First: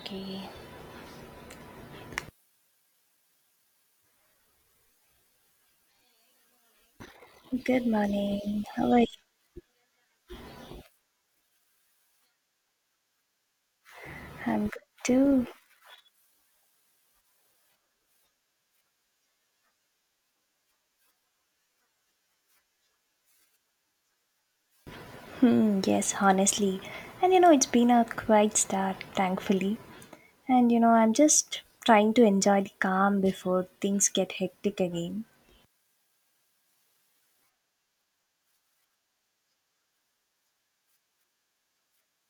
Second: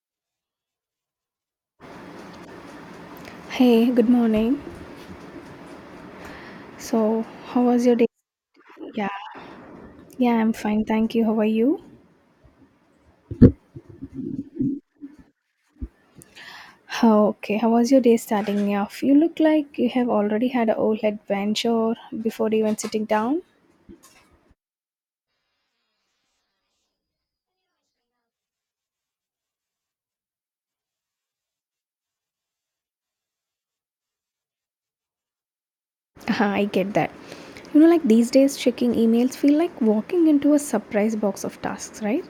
Okay. Hey, good morning. So, how was Good your day? morning. How are you? Yeah, yeah, I'm fine. Thank you. How are you? I'm good too. Oh, okay. How was your day starting off? You look like you have already had a whole adventure before even sitting down. Hmm, yes, honestly. And it's been a quiet start, thankfully. And I'm just trying to enjoy the calm before things get hectic again. Uh-huh, I get that. You know, like these days, checking emails feel like walking into a surprise box of tasks, right?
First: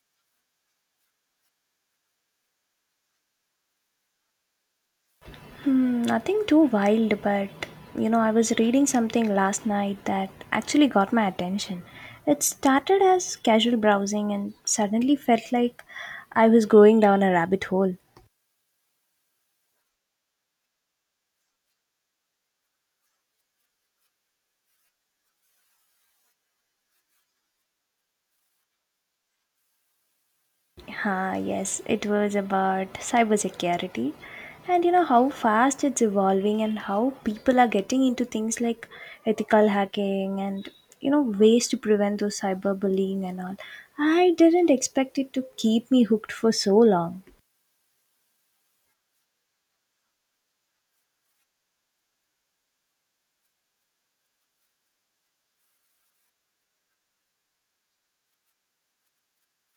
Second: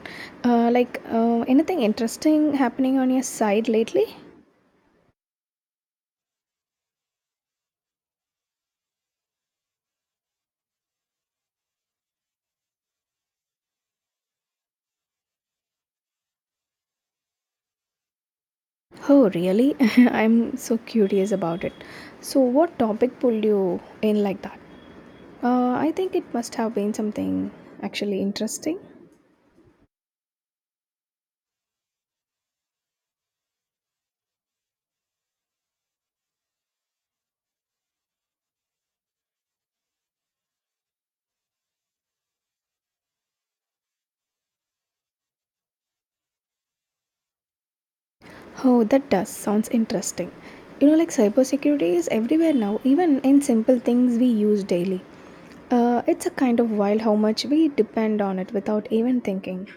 Anything interesting happening on your side lately? Nothing too wild, but I was reading something last night that actually got my attention. It started as casual browsing and suddenly felt like I was going down a rabbit hole. Oh, really? I'm so curious about it. So, what topic pulled you in like that? I think it must have been something actually interesting. Ah, yes, it was about cybersecurity and you know how fast it's evolving and how people are getting into things like ethical hacking and you know ways to prevent those cyberbullying and all. I didn't expect it to keep me hooked for so long. Oh, that does sounds interesting. You know, like cybersecurity is everywhere now, even in simple things we use daily. It's a kind of wild how much we depend on it without even thinking.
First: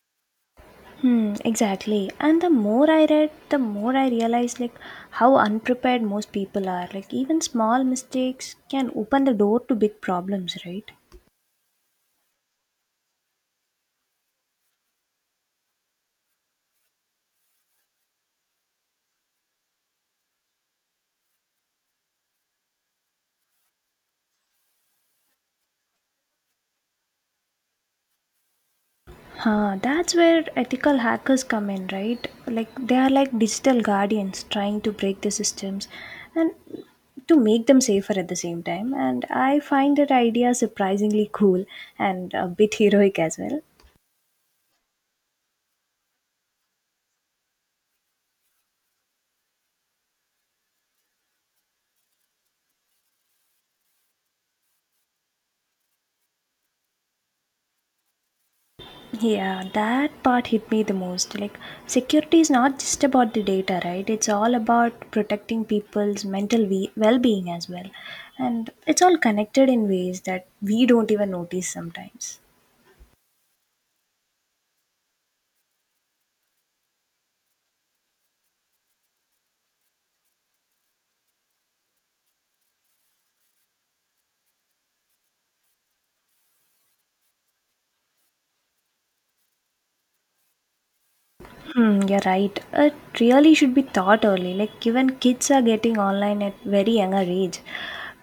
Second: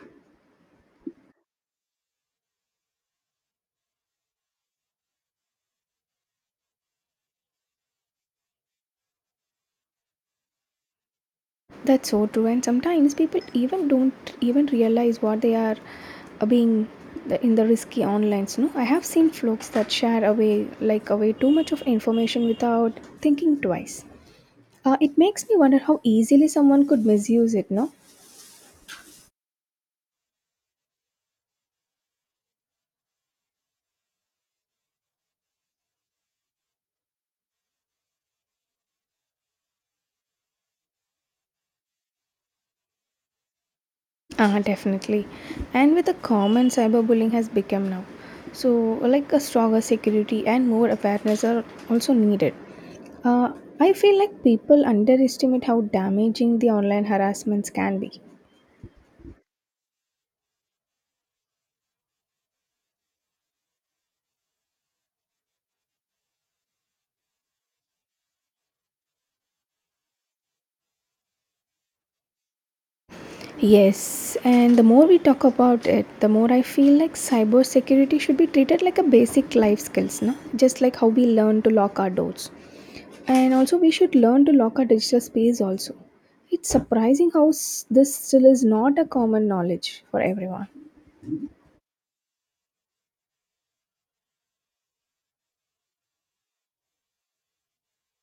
Hmm, exactly. And the more I read, the more I realized like how unprepared most people are. Like even small mistakes can open the door to big problems, right? That's so true, and sometimes people even don't even realize what they are being in the risky onlines. No, I have seen folks that share away like away too much of information without thinking twice. It makes me wonder how easily someone could misuse it, no? That's where ethical hackers come in, right? Like they are like digital guardians trying to break the systems and to make them safer at the same time. And I find that idea surprisingly cool and a bit heroic as well. Ah, definitely. And with the common cyberbullying has become now. So, like a stronger security and more awareness are also needed. Uh, I feel like people underestimate how damaging the online harassments can be. Yeah, that part hit me the most. Like, security is not just about the data, right? It's all about protecting people's mental well being as well. And it's all connected in ways that we don't even notice sometimes. Yes, and the more we talk about it, the more I feel like cybersecurity should be treated like a basic life skills, no? Just like how we learn to lock our doors. And also we should learn to lock our digital space also. It's surprising how this still is not a common knowledge for everyone. Hmm, you're right. It really should be taught early. Like even kids are getting online at very younger age,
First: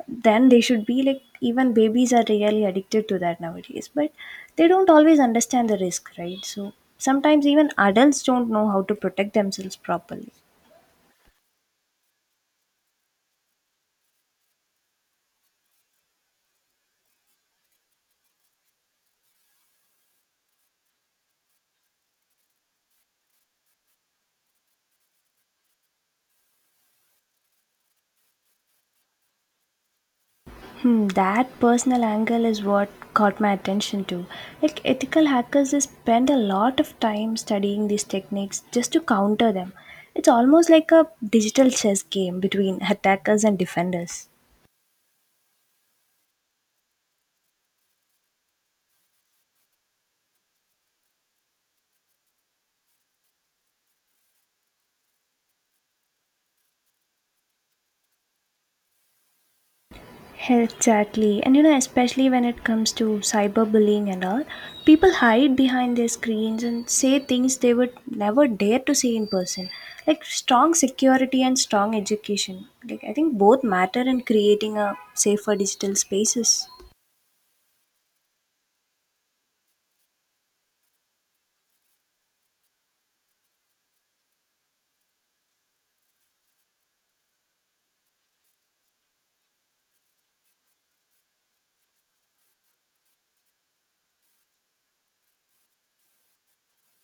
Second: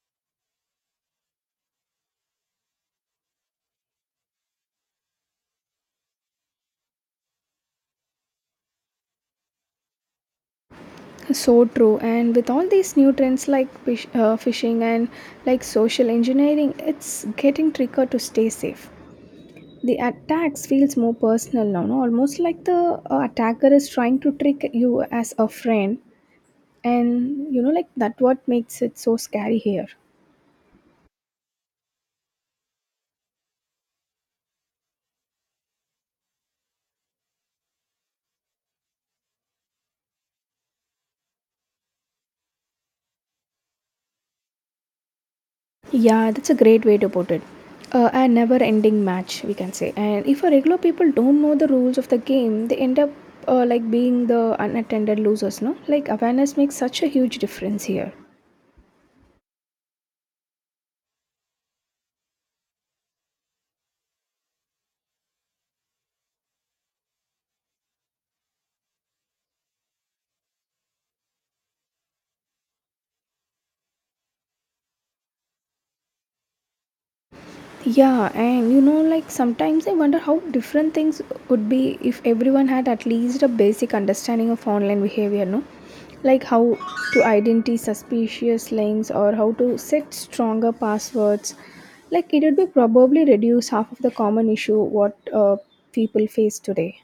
then they should be like even babies are really addicted to that nowadays. But they don't always understand the risk, right? So sometimes even adults don't know how to protect themselves properly. So true. And with all these new trends like phishing and like social engineering, it's getting trickier to stay safe. The attacks feels more personal now, no? Almost like the attacker is trying to trick you as a friend, and you know, like that. What makes it so scary here? That personal angle is what caught my attention too. Like ethical hackers they spend a lot of time studying these techniques just to counter them. It's almost like a digital chess game between attackers and defenders. Yeah, that's a great way to put it. A never ending match, we can say. And if a regular people don't know the rules of the game, they end up like being the unattended losers, no? Like awareness makes such a huge difference here. Exactly. And especially when it comes to cyberbullying and all, people hide behind their screens and say things they would never dare to say in person. Like strong security and strong education. Like I think both matter in creating a safer digital spaces. Yeah, and you know, like sometimes I wonder how different things would be if everyone had at least a basic understanding of online behavior, no? Like how to identify suspicious links or how to set stronger passwords. Like it would be probably reduce half of the common issue what people face today.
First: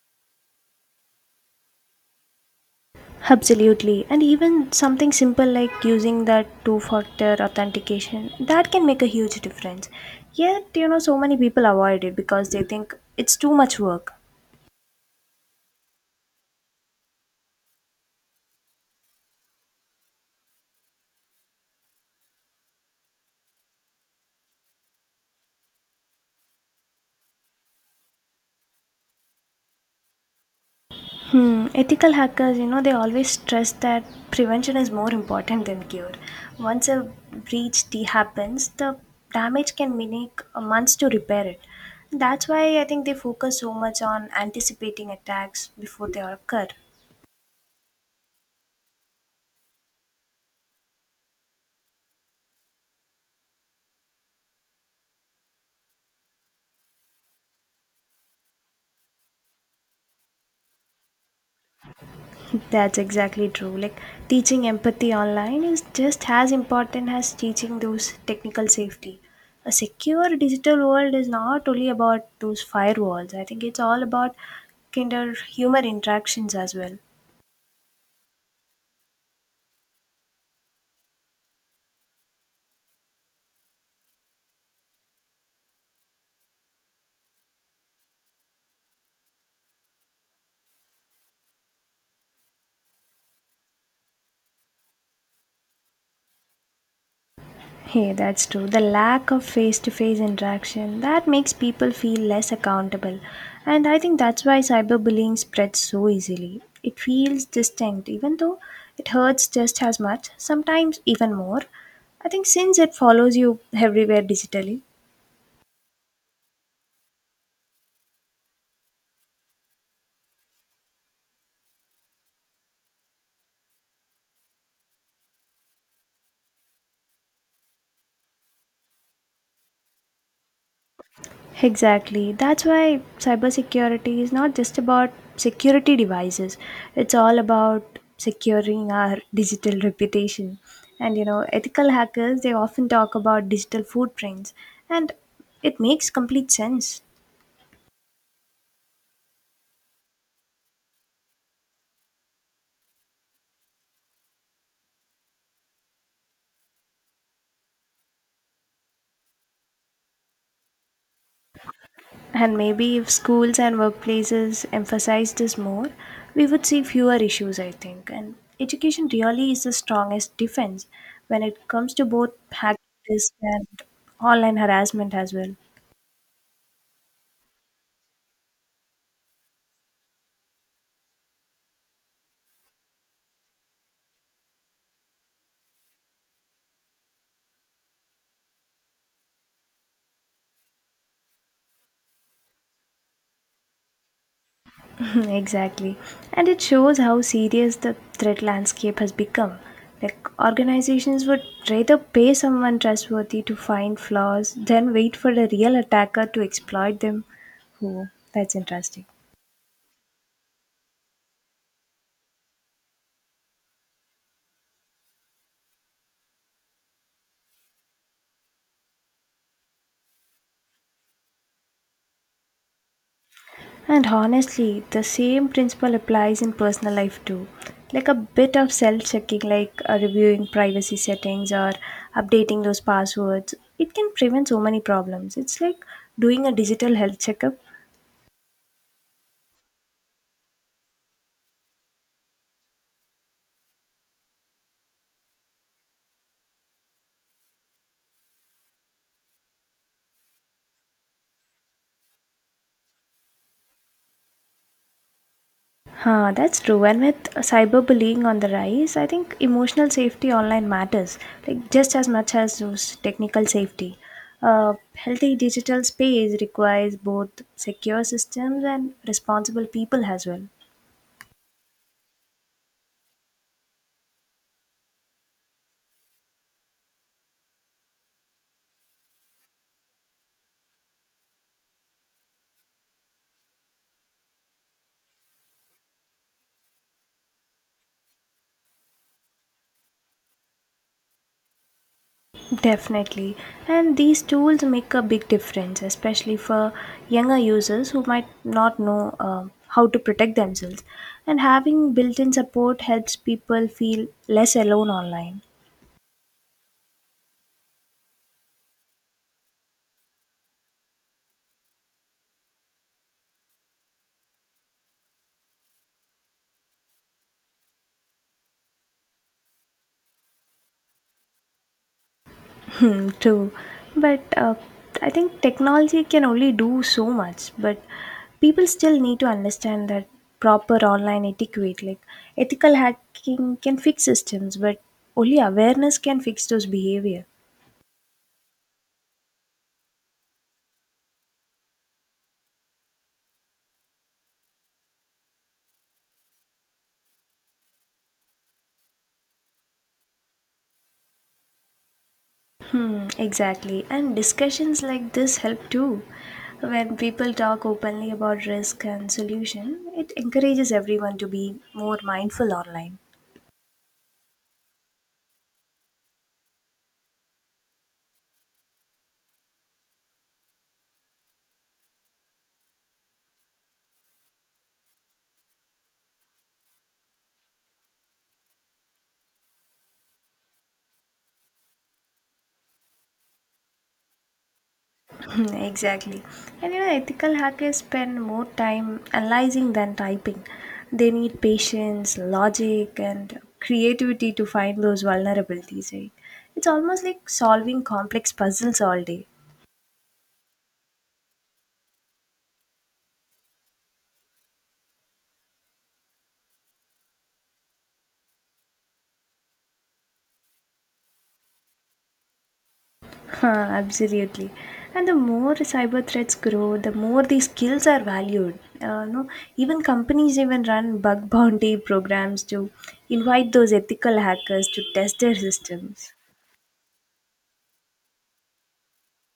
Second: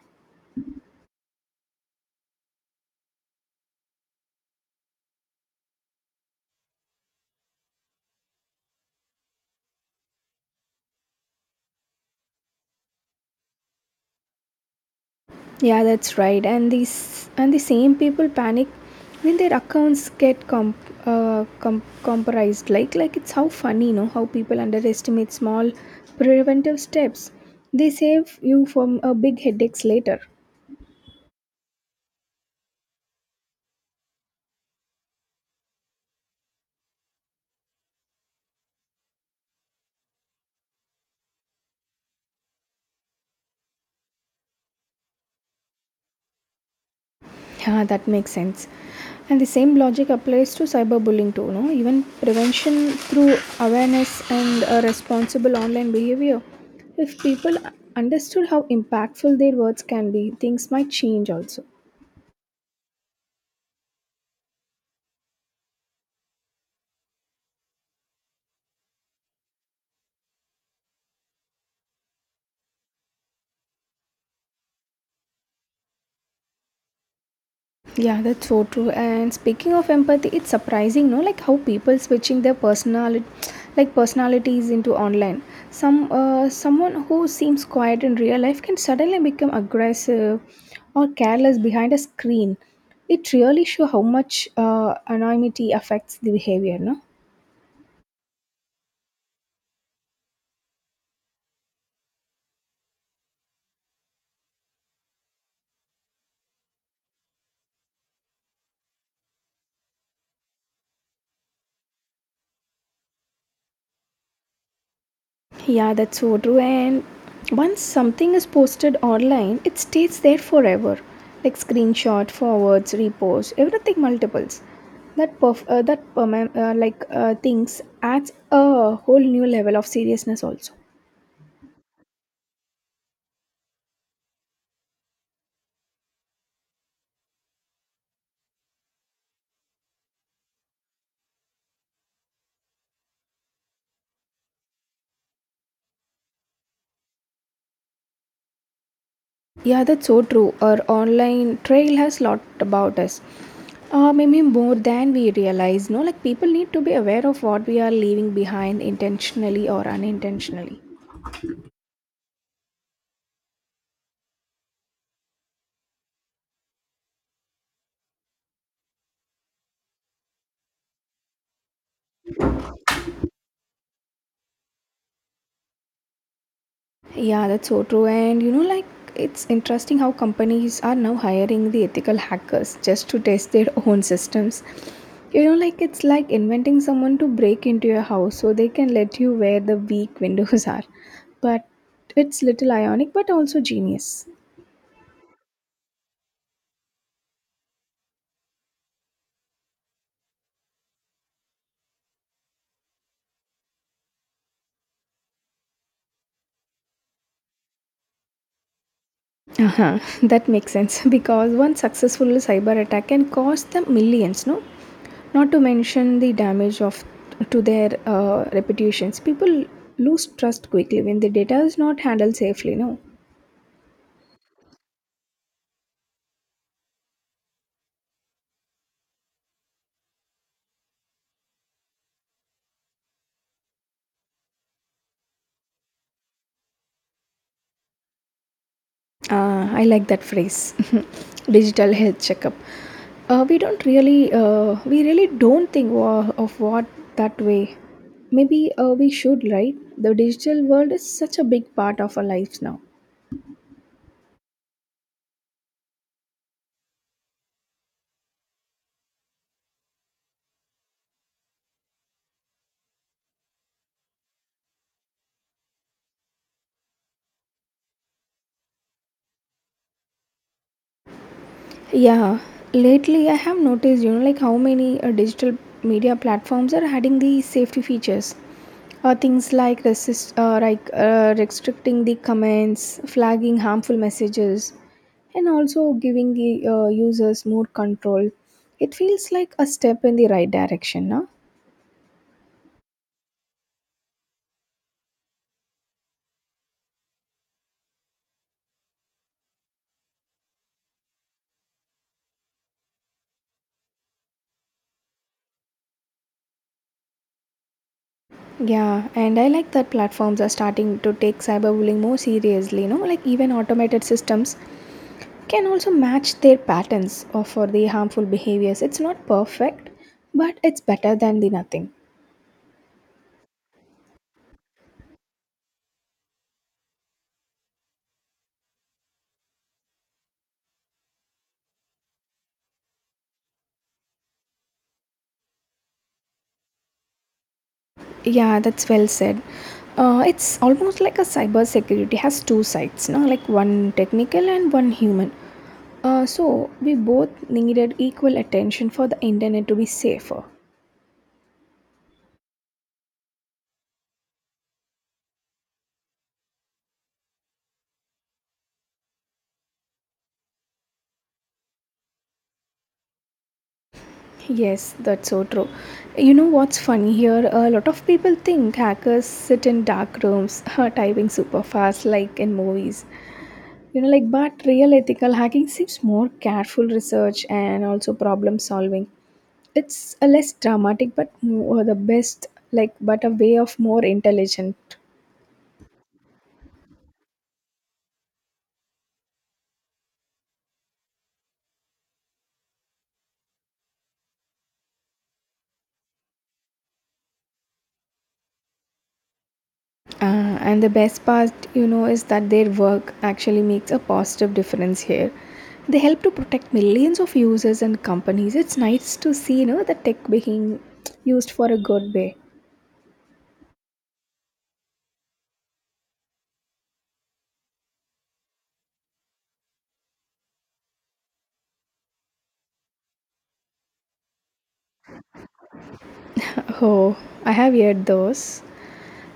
Absolutely. And even something simple like using that two factor authentication, that can make a huge difference. Yet, so many people avoid it because they think it's too much work. Yeah, that's right. And these and the same people panic when their accounts get compromised. Like it's how funny, you know, how people underestimate small preventive steps. They save you from a big headaches later. Hmm. Ethical hackers, they always stress that prevention is more important than cure. Once a breach happens, the damage can take months to repair it. That's why I think they focus so much on anticipating attacks before they occur. Yeah, that makes sense. And the same logic applies to cyberbullying too, no? Even prevention through awareness and a responsible online behavior. If people understood how impactful their words can be, things might change also. That's exactly true. Like teaching empathy online is just as important as teaching those technical safety. A secure digital world is not only about those firewalls. I think it's all about kind of human interactions as well. Yeah, that's so true. And speaking of empathy, it's surprising, no, like how people switching their personality, like personalities into online. Some someone who seems quiet in real life can suddenly become aggressive or careless behind a screen. It really shows how much anonymity affects the behavior, no? Hey, that's true. The lack of face to face interaction that makes people feel less accountable. And I think that's why cyberbullying spreads so easily. It feels distinct even though it hurts just as much, sometimes even more. I think since it follows you everywhere digitally. Yeah, that's so true. And once something is posted online, it stays there forever. Like screenshot, forwards, repost, everything multiples. That perf- that perma- like Things adds a whole new level of seriousness also. Exactly. That's why cybersecurity is not just about security devices. It's all about securing our digital reputation. And ethical hackers they often talk about digital footprints and it makes complete sense. Yeah, that's so true. Our online trail has lot about us. Maybe more than we realize. No, like people need to be aware of what we are leaving behind intentionally or unintentionally. And maybe if schools and workplaces emphasize this more, we would see fewer issues, I think. And education really is the strongest defense when it comes to both hackers and online harassment as well. Yeah, that's so true. And you know, like it's interesting how companies are now hiring the ethical hackers just to test their own systems. You know, like it's like inventing someone to break into your house so they can let you where the weak windows are. But it's little ionic, but also genius. Exactly. And it shows how serious the threat landscape has become. Like, organizations would rather pay someone trustworthy to find flaws than wait for a real attacker to exploit them. Oh, that's interesting. Uh-huh. That makes sense because one successful cyber attack can cost them millions, no? Not to mention the damage of to their reputations. People lose trust quickly when the data is not handled safely, no? And honestly, the same principle applies in personal life too. Like a bit of self checking, like reviewing privacy settings or updating those passwords, it can prevent so many problems. It's like doing a digital health checkup. I like that phrase. Digital health checkup. We really don't think of what that way. Maybe we should, right? The digital world is such a big part of our lives now. That's true. And with cyberbullying on the rise, I think emotional safety online matters, like just as much as those technical safety. A healthy digital space requires both secure systems and responsible people as well. Yeah, lately I have noticed, you know, like how many digital media platforms are adding these safety features. Things like restricting the comments, flagging harmful messages, and also giving the users more control. It feels like a step in the right direction, no? Definitely. And these tools make a big difference, especially for younger users who might not know how to protect themselves. And having built in support helps people feel less alone online. Yeah, and I like that platforms are starting to take cyberbullying more seriously, you know, like even automated systems can also match their patterns or for the harmful behaviors. It's not perfect, but it's better than the nothing. Mm, true. But I think technology can only do so much, but people still need to understand that proper online etiquette, like ethical hacking can fix systems, but only awareness can fix those behavior. Yeah, that's well said. It's almost like a cybersecurity has two sides, no? Like one technical and one human. So we both needed equal attention for the internet to be safer. Hmm, exactly. And discussions like this help too. When people talk openly about risk and solution, it encourages everyone to be more mindful online. Yes, that's so true. You know what's funny here? A lot of people think hackers sit in dark rooms, typing super fast like in movies. You know, like, but real ethical hacking seems more careful research and also problem solving. It's a less dramatic, but more the best, like, but a way of more intelligent. Exactly. And ethical hackers spend more time analyzing than typing. They need patience, logic, and creativity to find those vulnerabilities, right? It's almost like solving complex puzzles all day. Uh, and the best part, you know, is that their work actually makes a positive difference here. They help to protect millions of users and companies. It's nice to see, you know, the tech being used for a good way. Huh, absolutely. And the more cyber threats grow, the more these skills are valued. No, even companies even run bug bounty programs to invite those ethical hackers to test their systems. Oh, I have heard those.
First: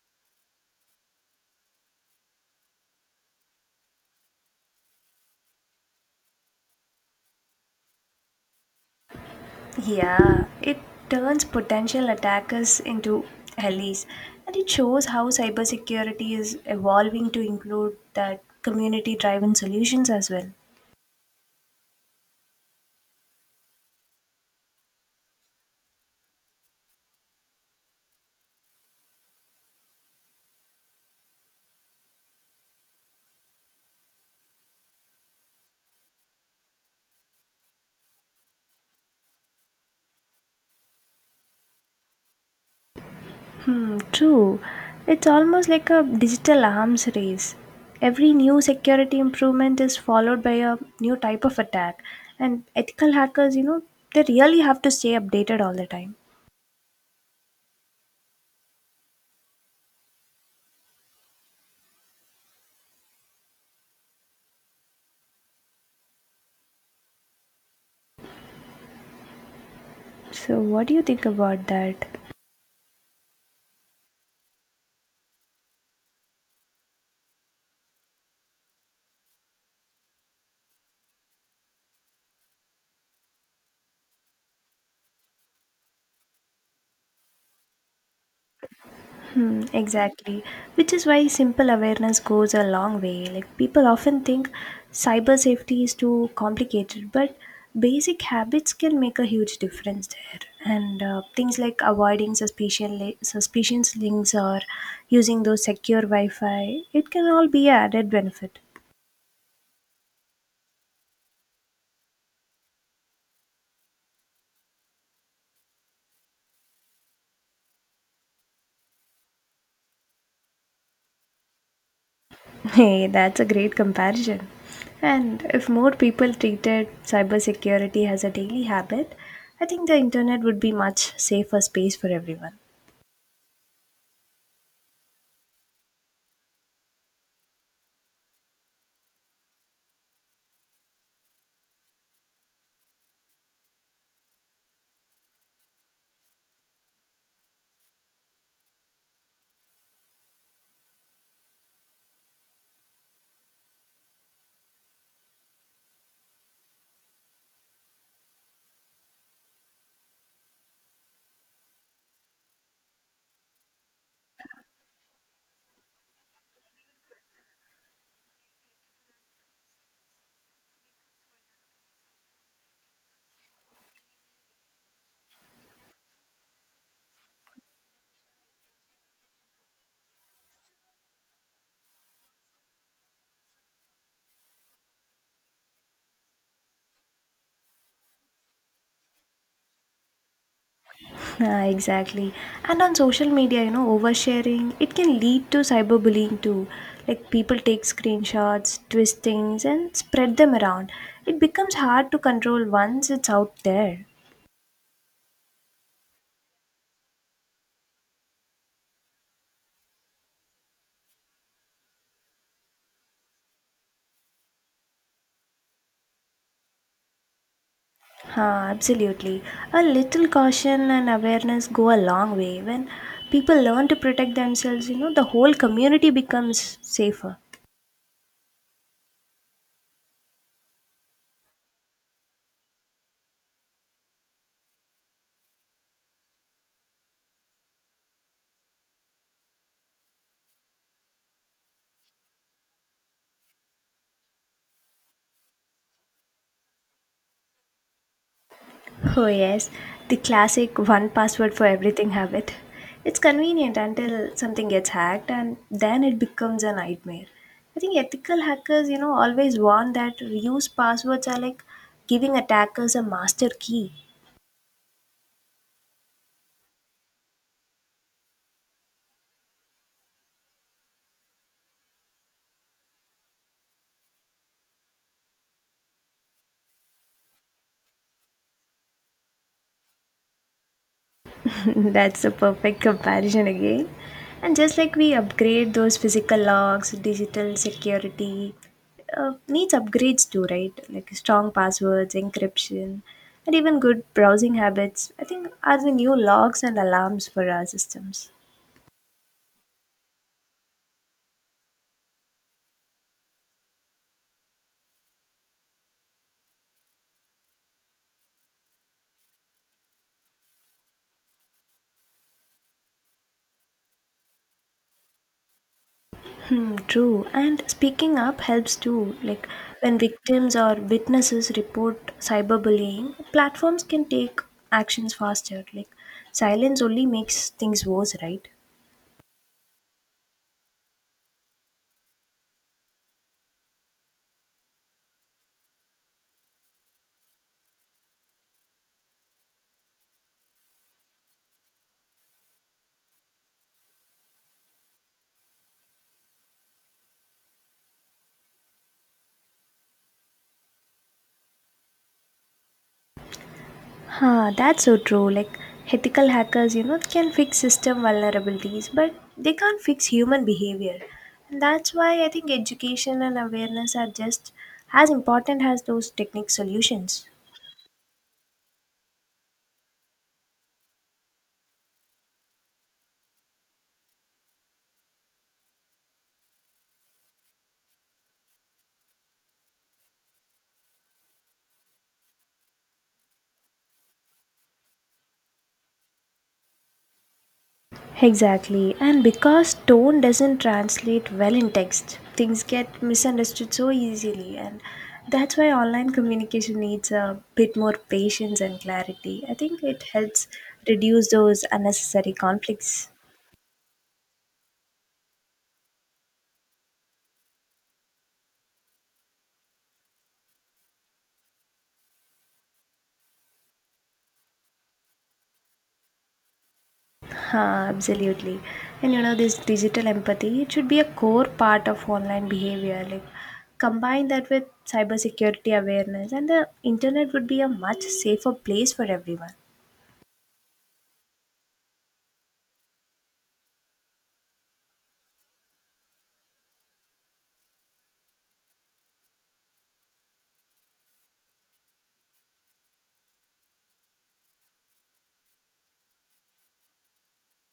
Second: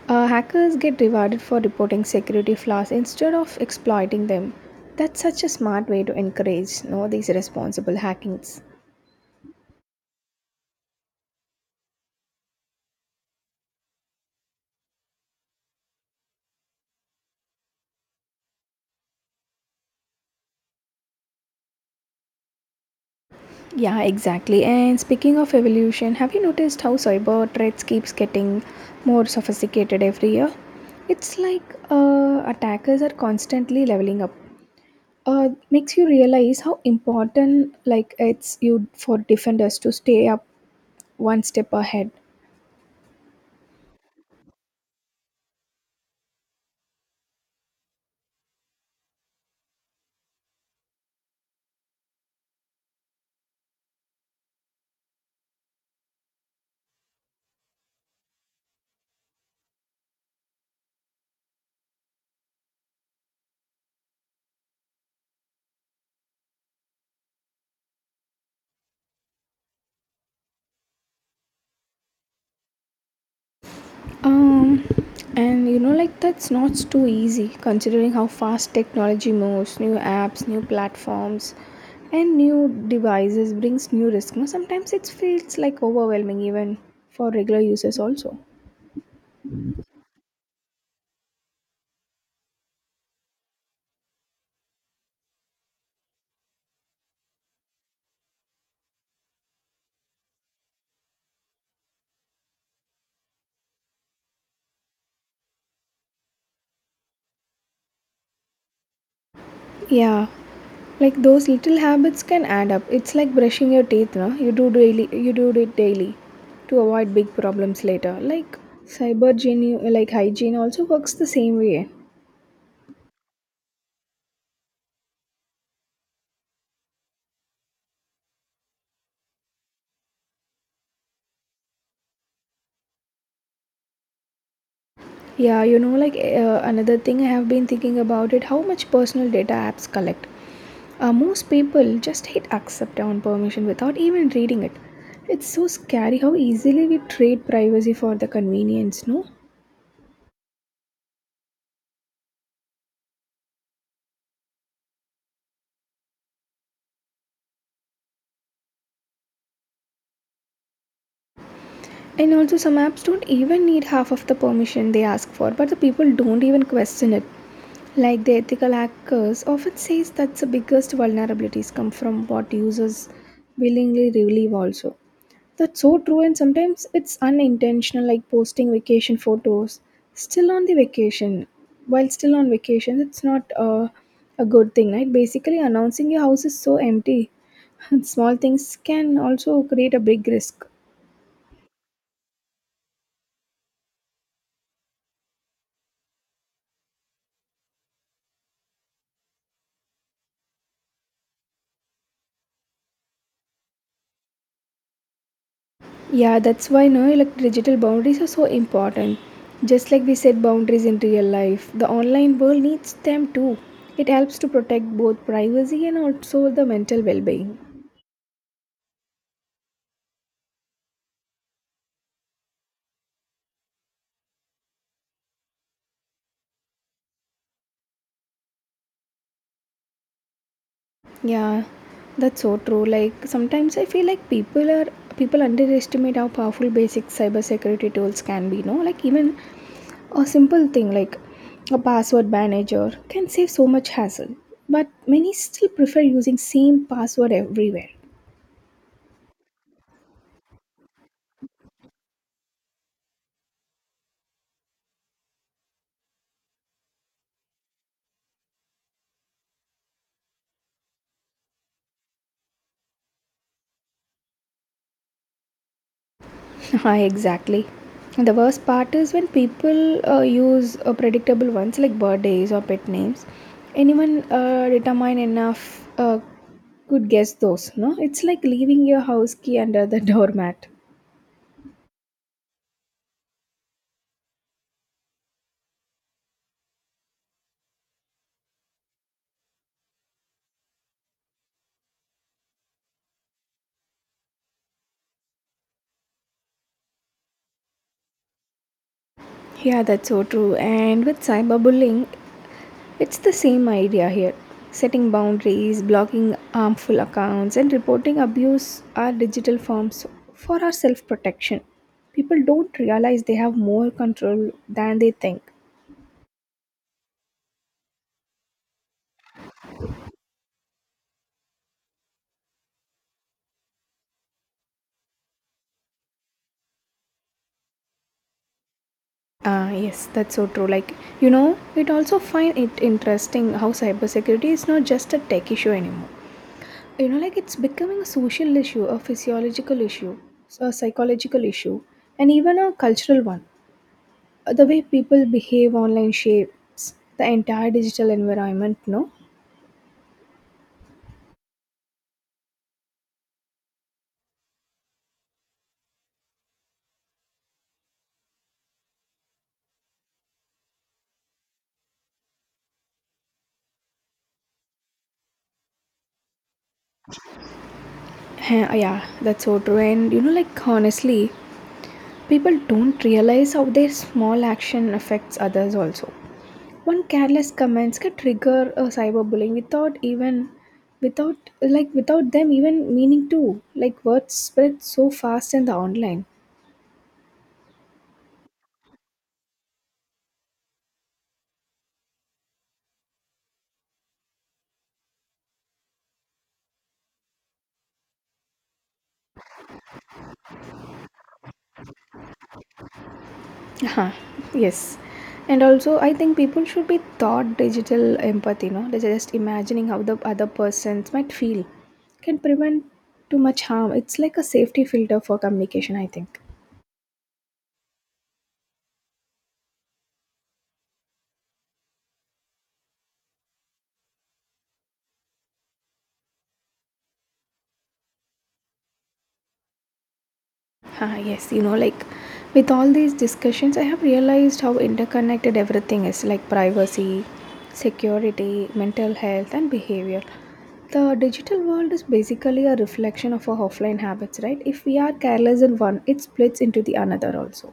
Hackers get rewarded for reporting security flaws instead of exploiting them. That's such a smart way to encourage no, these responsible hackings. Yeah, it turns potential attackers into allies, and it shows how cybersecurity is evolving to include that community-driven solutions as well. Yeah, exactly. And speaking of evolution, have you noticed how cyber threats keeps getting more sophisticated every year? It's like attackers are constantly leveling up. Makes you realize how important like it's you for defenders to stay up one step ahead. Hmm, true. It's almost like a digital arms race. Every new security improvement is followed by a new type of attack, and ethical hackers, they really have to stay updated all the time. So, what do you think about that? Um, and you know, like that's not too easy considering how fast technology moves. New apps, new platforms, and new devices brings new risk. You know, sometimes it feels like overwhelming even for regular users also. Hmm, exactly. Which is why simple awareness goes a long way. Like people often think cyber safety is too complicated, but basic habits can make a huge difference there. And things like avoiding suspicious links or using those secure Wi-Fi, it can all be an added benefit. Yeah, like those little habits can add up. It's like brushing your teeth. No, you do daily. You do it daily to avoid big problems later. Like hygiene also works the same way. Hey, that's a great comparison. And if more people treated cybersecurity as a daily habit, I think the internet would be much safer space for everyone. Yeah, you know, like another thing I have been thinking about it how much personal data apps collect. Most people just hit accept on permission without even reading it. It's so scary how easily we trade privacy for the convenience, no? And also, some apps don't even need half of the permission they ask for, but the people don't even question it. Like the ethical hackers often says that the biggest vulnerabilities come from what users willingly relieve also. That's so true and sometimes it's unintentional like posting vacation photos still on the vacation. While still on vacation, it's not a good thing, right? Basically announcing your house is so empty. Small things can also create a big risk. Yeah, exactly. And on social media, oversharing, it can lead to cyberbullying too. Like people take screenshots, twist things, and spread them around. It becomes hard to control once it's out there. Yeah, that's why no, like digital boundaries are so important. Just like we set boundaries in real life, the online world needs them too. It helps to protect both privacy and also the mental well-being. Huh, absolutely. A little caution and awareness go a long way. When people learn to protect themselves, the whole community becomes safer. Yeah, that's so true. Like sometimes I feel like people underestimate how powerful basic cybersecurity tools can be. No, like even a simple thing like a password manager can save so much hassle, but many still prefer using same password everywhere. Oh, yes, the classic one password for everything habit. It's convenient until something gets hacked and then it becomes a nightmare. I think ethical hackers, always warn that reuse passwords are like giving attackers a master key. Hi, exactly. The worst part is when people use predictable ones like birthdays or pet names. Anyone determined enough could guess those, no? It's like leaving your house key under the doormat. That's a perfect comparison again. And just like we upgrade those physical locks, digital security needs upgrades too, right? Like strong passwords, encryption, and even good browsing habits, I think are the new locks and alarms for our systems. Yeah, that's so true. And with cyberbullying, it's the same idea here. Setting boundaries, blocking harmful accounts, and reporting abuse are digital forms for our self protection. People don't realize they have more control than they think. Hmm, true. And speaking up helps too. Like when victims or witnesses report cyberbullying, platforms can take actions faster. Like silence only makes things worse, right? Ah, yes, that's so true. Like, you know, it also find it interesting how cybersecurity is not just a tech issue anymore. You know, like it's becoming a social issue, a physiological issue, a psychological issue, and even a cultural one. The way people behave online shapes the entire digital environment, no? That's so true. Like ethical hackers, can fix system vulnerabilities, but they can't fix human behavior. And that's why I think education and awareness are just as important as those technique solutions. Huh, yeah, that's so true. And you know, like honestly, people don't realize how their small action affects others also. One careless comments can trigger a cyberbullying without them even meaning to. Like words spread so fast in the online. Exactly. And because tone doesn't translate well in text, things get misunderstood so easily. And that's why online communication needs a bit more patience and clarity. I think it helps reduce those unnecessary conflicts. Uh-huh. Yes. And also I think people should be taught digital empathy, no? They're just imagining how the other persons might feel. Can prevent too much harm. It's like a safety filter for communication, I think. Huh, absolutely. And this digital empathy, it should be a core part of online behavior. Like, combine that with cybersecurity awareness, and the internet would be a much safer place for everyone. Ah, yes, you know, like with all these discussions, I have realized how interconnected everything is like privacy, security, mental health, and behavior. The digital world is basically a reflection of our offline habits, right? If we are careless in one, it splits into the another also.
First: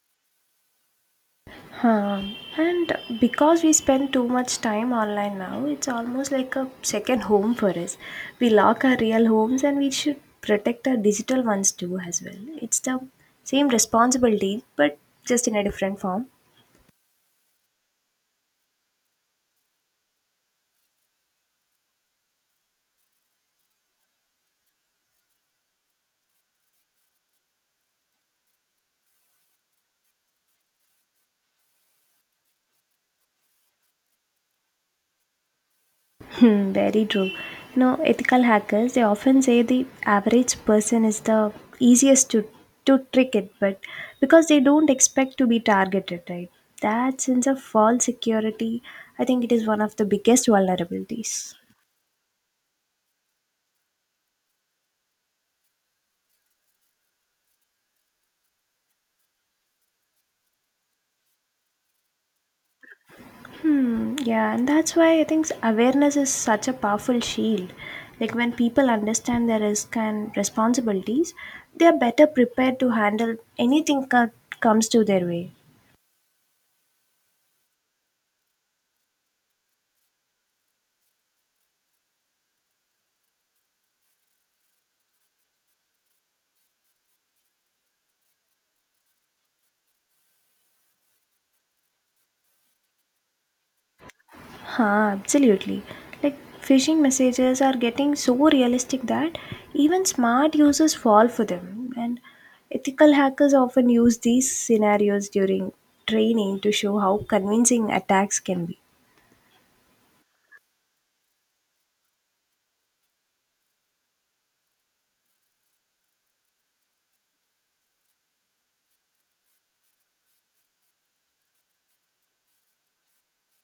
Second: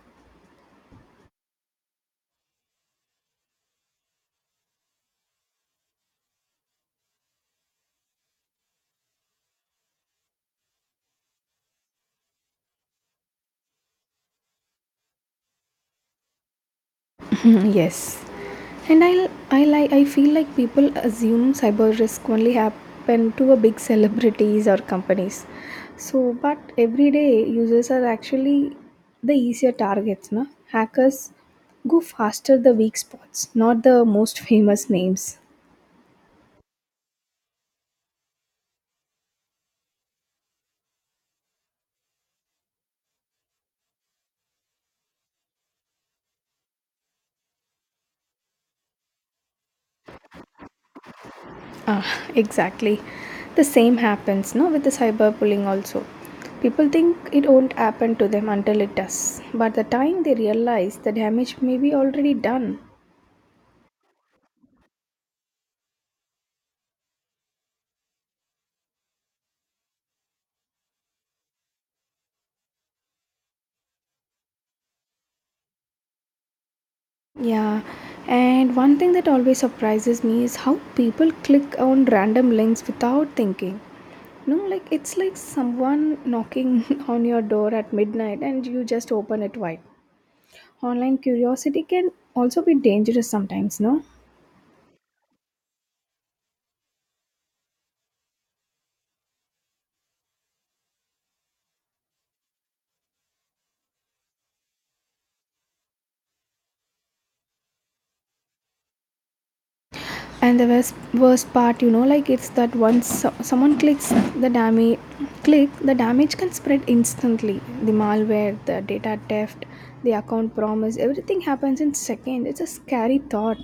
Huh. And because we spend too much time online now, it's almost like a second home for us. We lock our real homes and we should protect our digital ones too, as well. It's the same responsibility, but just in a different form. Mhm, yes, and I feel like people assume cyber risk only happen to a big celebrities or companies, so but everyday users are actually the easier targets, no? Hackers go faster the weak spots, not the most famous names. Hmm, very true. Ethical hackers, they often say the average person is the easiest to trick it, but because they don't expect to be targeted, right? That sense of false security, I think it is one of the biggest vulnerabilities. Ah, exactly, the same happens no with the cyber bullying also. People think it won't happen to them until it does, but the time they realize the damage may be already done. Hmm, yeah, and that's why I think awareness is such a powerful shield. Like when people understand their risk and responsibilities, they are better prepared to handle anything that comes to their way. Yeah, and one thing that always surprises me is how people click on random links without thinking. No, like it's like someone knocking on your door at midnight and you just open it wide. Online curiosity can also be dangerous sometimes, no? Huh, absolutely. Like phishing messages are getting so realistic that even smart users fall for them. And ethical hackers often use these scenarios during training to show how convincing attacks can be. And the worst part, you know, like it's that once someone clicks the damage, click the damage can spread instantly. The malware, the data theft, the account promise, everything happens in seconds. It's a scary thought.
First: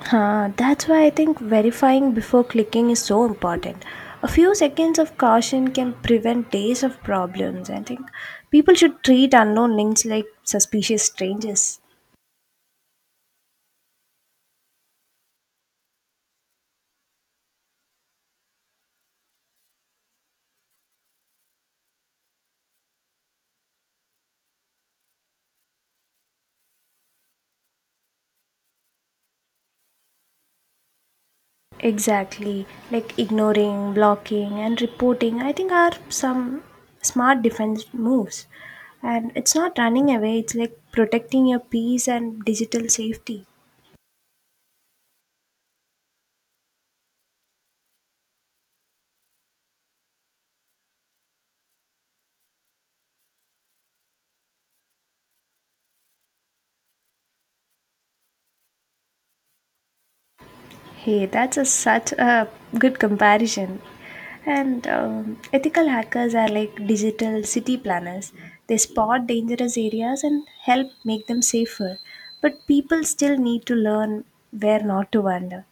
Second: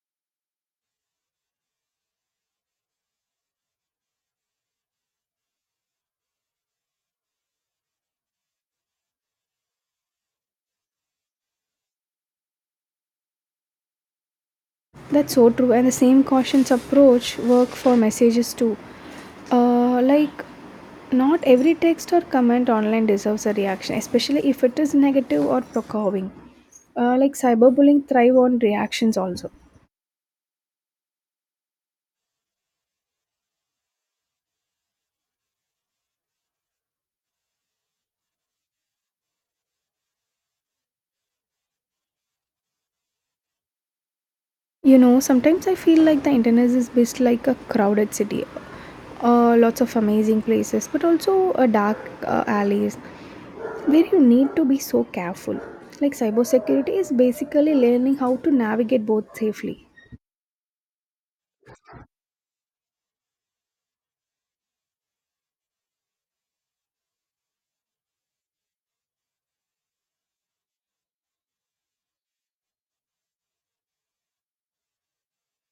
That's why I think verifying before clicking is so important. A few seconds of caution can prevent days of problems. I think people should treat unknown links like suspicious strangers. That's so true, and the same cautious approach work for messages too. Uh, like, Not every text or comment online deserves a reaction, especially if it is negative or provoking. Like cyberbullying thrive on reactions also. Exactly. Like ignoring, blocking, and reporting, I think are some smart defense moves. And it's not running away, it's like protecting your peace and digital safety. You know, sometimes I feel like the internet is based like a crowded city, lots of amazing places, but also dark alleys where you need to be so careful. Like cybersecurity is basically learning how to navigate both safely. Hey, that's such a good comparison. And ethical hackers are like digital city planners. They spot dangerous areas and help make them safer. But people still need to learn where not to wander.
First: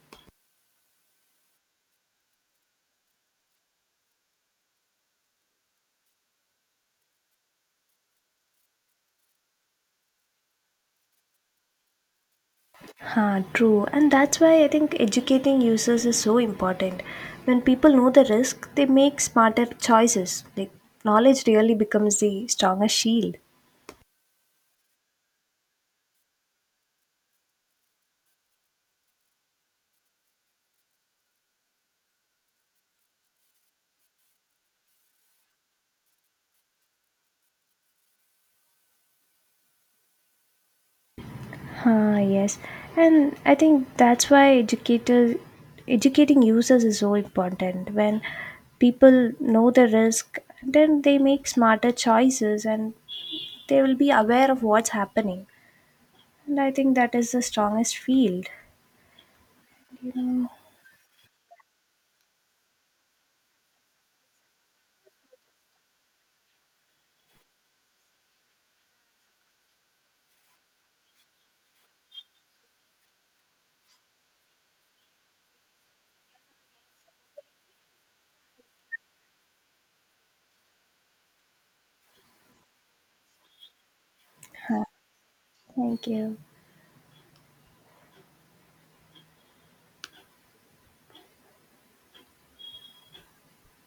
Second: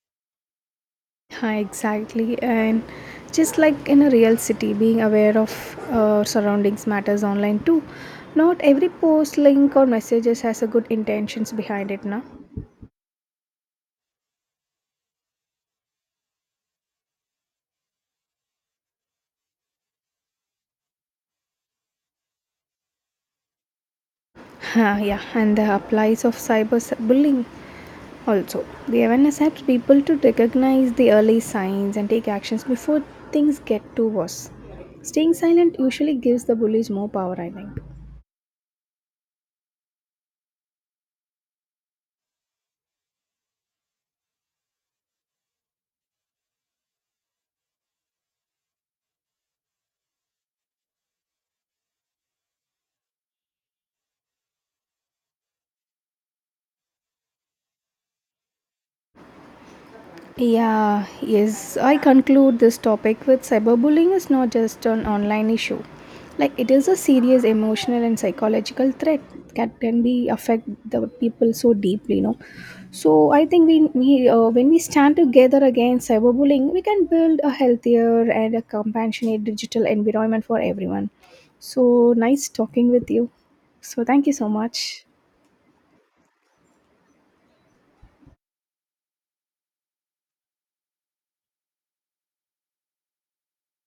Yeah, exactly. And just like in a real city, being aware of surroundings matters online too. Not every post, link, or messages has a good intentions behind it, now. Huh, true, and that's why I think educating users is so important. When people know the risk, they make smarter choices. Like knowledge really becomes the strongest shield. Huh, yeah, and the applies of cyberbullying also. The awareness helps people to recognize the early signs and take actions before things get too worse. Staying silent usually gives the bullies more power, I think. Huh, yes, and I think that's why educators educating users is so important. When people know the risk, then they make smarter choices, and they will be aware of what's happening. And I think that is the strongest field. You know, Yeah, yes, I conclude this topic with cyberbullying is not just an online issue. Like it is a serious emotional and psychological threat that can be affect the people so deeply, you know. So I think we when we stand together against cyberbullying, we can build a healthier and a compassionate digital environment for everyone. So nice talking with you. So thank you so huh, much. Thank you.